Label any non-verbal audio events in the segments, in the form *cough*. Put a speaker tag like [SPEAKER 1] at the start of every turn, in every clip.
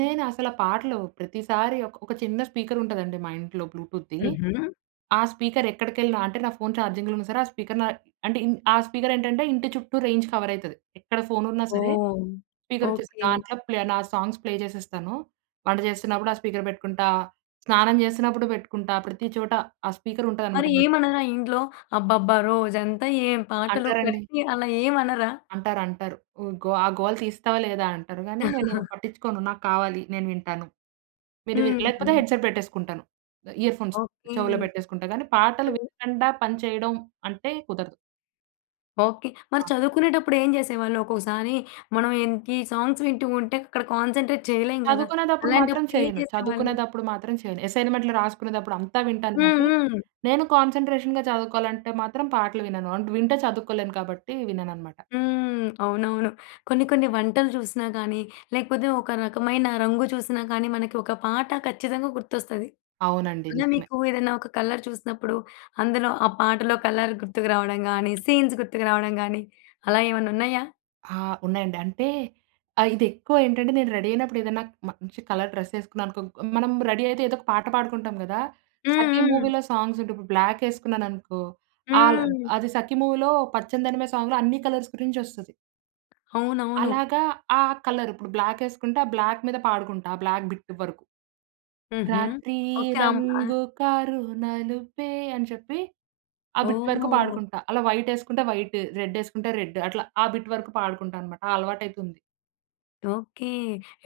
[SPEAKER 1] నేను అసల ఆ పాటలు ప్రతిసారి ఒక ఒక చిన్న స్పీకరుంటుందండి మా ఇంట్లో బ్లూటూత్‌ద్ది.
[SPEAKER 2] హుహు.
[SPEAKER 1] ఆ స్పీకర్ ఎక్కడికెళ్ళినా అంటే నా ఫోన్ ఛార్జింగ్‌లో ఉన్న సరే ఆ స్పీకర్ న అంటే ఇన్ ఆ స్పీకర్ ఏంటంటే ఇంటి చుట్టూ రేంజ్ కవరయితది. ఎక్కడ ఫోన్ ఉన్నా సరే!
[SPEAKER 2] ఓహ్!
[SPEAKER 1] స్పీకర్ వచ్చే
[SPEAKER 2] ఓకే.
[SPEAKER 1] దాంట్లో ప్లే నా సాంగ్స్ ప్లే చేసేస్తాను. వంట చేస్తున్నప్పుడు ఆ స్పీకర్ పెట్టుకుంటా. స్నానం చేస్తున్నప్పుడు పెట్టుకుంటా. ప్రతి చోటా ఆ స్పీకర్
[SPEAKER 2] మరి
[SPEAKER 1] ఉంటుందనమాట నాత్
[SPEAKER 2] ఏమనరా ఇంట్లో? "అబ్బబ్బా! రోజంతా ఏం పాటలు
[SPEAKER 1] అంటారండి.
[SPEAKER 2] కట్టియి." అలా ఏం అనరా?
[SPEAKER 1] అంటారు అంటారు. ఉ గో "ఆ గోల తీస్తావా లేదా" అంటారు గానీ నేను
[SPEAKER 2] *chuckles*
[SPEAKER 1] పట్టించుకోను నాకు కావాలి నేను వింటాను. మీరు వి
[SPEAKER 2] హ్మ్.
[SPEAKER 1] లేకపోతే
[SPEAKER 2] హ్మ్.
[SPEAKER 1] హెడ్సెట్ పెట్టేసుకుంటాను ఇయర్‌ఫోన్స్
[SPEAKER 2] ఓకే.
[SPEAKER 1] చెవులో పెట్టేసుకుంటా. కానీ పాటలు
[SPEAKER 2] సో
[SPEAKER 1] వినకుండా పని చేయడం అంటే కుదరదు.
[SPEAKER 2] ఓకే. మరి
[SPEAKER 1] ఆ!
[SPEAKER 2] చదువుకునేటప్పుడు ఏం జేసేవాళ్ళు. ఒక్కొక్కసారి మనం ఎంతి సాంగ్స్ వింటూ ఉంటే అక్కడ కాన్సంట్రేట్ చేయలేం గదా.
[SPEAKER 1] చదువుకునేటప్పుడు మాత్రం
[SPEAKER 2] అలాంటప్పుడు ఏం
[SPEAKER 1] చేయను.
[SPEAKER 2] చేసేవాళ్ళు?
[SPEAKER 1] చదువుకునేటప్పుడు మాత్రం చేయను. అసైన్‌మెంట్లు రాసుకునేదప్పుడు అంతా వింటాను
[SPEAKER 2] హ్మ్,
[SPEAKER 1] గానీ,
[SPEAKER 2] హ్మ్.
[SPEAKER 1] నేను కాన్సంట్రేషన్‌గా చదువుకోవాలంటే మాత్రం పాటలు వినను. అంటే వింటే చదువుకోలేను కాబట్టి వినననమాట.
[SPEAKER 2] హ్మ్. అవునవును కొన్ని, కొన్ని వంటలు చూసినా గాని లేకపోతే ఒక రకమైన రంగు చూసినా కానీ మనకి ఒక పాట ఖచ్చితంగా గుర్తొస్తది.
[SPEAKER 1] అవునండి
[SPEAKER 2] అలా
[SPEAKER 1] నిజమే.
[SPEAKER 2] మీకు ఏదైనా ఒక కలర్ చూసినప్పుడు అందులో ఆ పాటలో కలర్ గుర్తుకు రావడం గాని, సీన్స్ గుర్తుకు రావడం గాని అలా ఏమన్నా ఉన్నాయా?
[SPEAKER 1] ఆ! ఉన్నాయండి అంటే ఆహ్, ఇది ఎక్కువేంటంటే నేను రెడీ అయినప్పుడు ఏదైనా మంచి కలర్ డ్రెస్ ఏసుకున్నాననుకో మనం రెడీ అయితే ఏదో ఒక పాట పాడుకుంటాం గదా.
[SPEAKER 2] హ్మ్,
[SPEAKER 1] 'సఖి'
[SPEAKER 2] హ్మ్.
[SPEAKER 1] మూవీ‌లో సాంగ్స్ ఉంటాయి ఇప్పుడు బ్లాక్ వేసుకున్నాను అనుకో అల్
[SPEAKER 2] హ్మ్.
[SPEAKER 1] అది 'సఖి' మూవీలో పచ్చనిదనిమె సాంగ్‌లో అన్ని కలర్స్ గురించి వస్తది.
[SPEAKER 2] అవునవును.
[SPEAKER 1] అలాగా ఆ కలర్ ఇప్పుడు బ్లాక్ వేసుకుంటే ఆ బ్లాక్ మీద పాడుకుంటా ఆ బ్లాక్ బిట్ వరకు.
[SPEAKER 2] హుహు.
[SPEAKER 1] రాత్రి
[SPEAKER 2] ఓకే. అం అ
[SPEAKER 1] రంగు కారు నలుపే అని చెప్పి ఆ బిట్ వరకు
[SPEAKER 2] ఓహో!
[SPEAKER 1] పాడుకుంటా. అలా వైటేసుకుంటే వైటు, రెడేసుకుంటే రెడ్డు. అట్లా ఆ బిట్ వరకు పాడుకుంటా అన్నమాట ఆ అలవాటైతుంది.
[SPEAKER 2] ఓకే.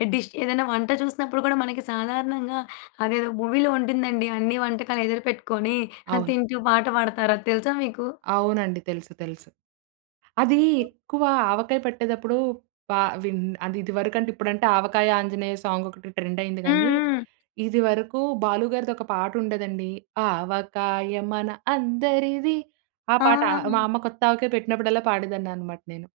[SPEAKER 2] ఎ డిష్ ఏదైనా వంట చూసినప్పుడు కూడా మనకి సాధారణంగా అదేదో మూవీ‌లో ఉంటుందండి. అన్ని వంటకాలు ఎదురుపెట్టుకొని *chuckles*
[SPEAKER 1] అవును.
[SPEAKER 2] తింటూ పాట పాడతారు. అది తెలుసా మీకు?
[SPEAKER 1] అవునండి. తెలుసు, తెలుసు. అది ఎక్కువ ఆవకాయ పట్టేదప్పుడు ప విన్ అది ఇదివరకు అంటే ఇప్పుడంటే ఆవకాయ ఆంజనేయ సాంగ్ ఒకటి ట్రెండ్ అయింది
[SPEAKER 2] హ్మ్,
[SPEAKER 1] గానీ
[SPEAKER 2] హ్మ్.
[SPEAKER 1] ఇదివరకు బాలు గారిది ఒక పాట ఉండేదండి ఆవకాయ మన అందరిది ఆ పాట మా
[SPEAKER 2] ఆ!
[SPEAKER 1] అమ్మ కొత్త ఆవకాయ పెట్టినప్పుడల్లా పాడేదాన్ని అన్నమాట నేను.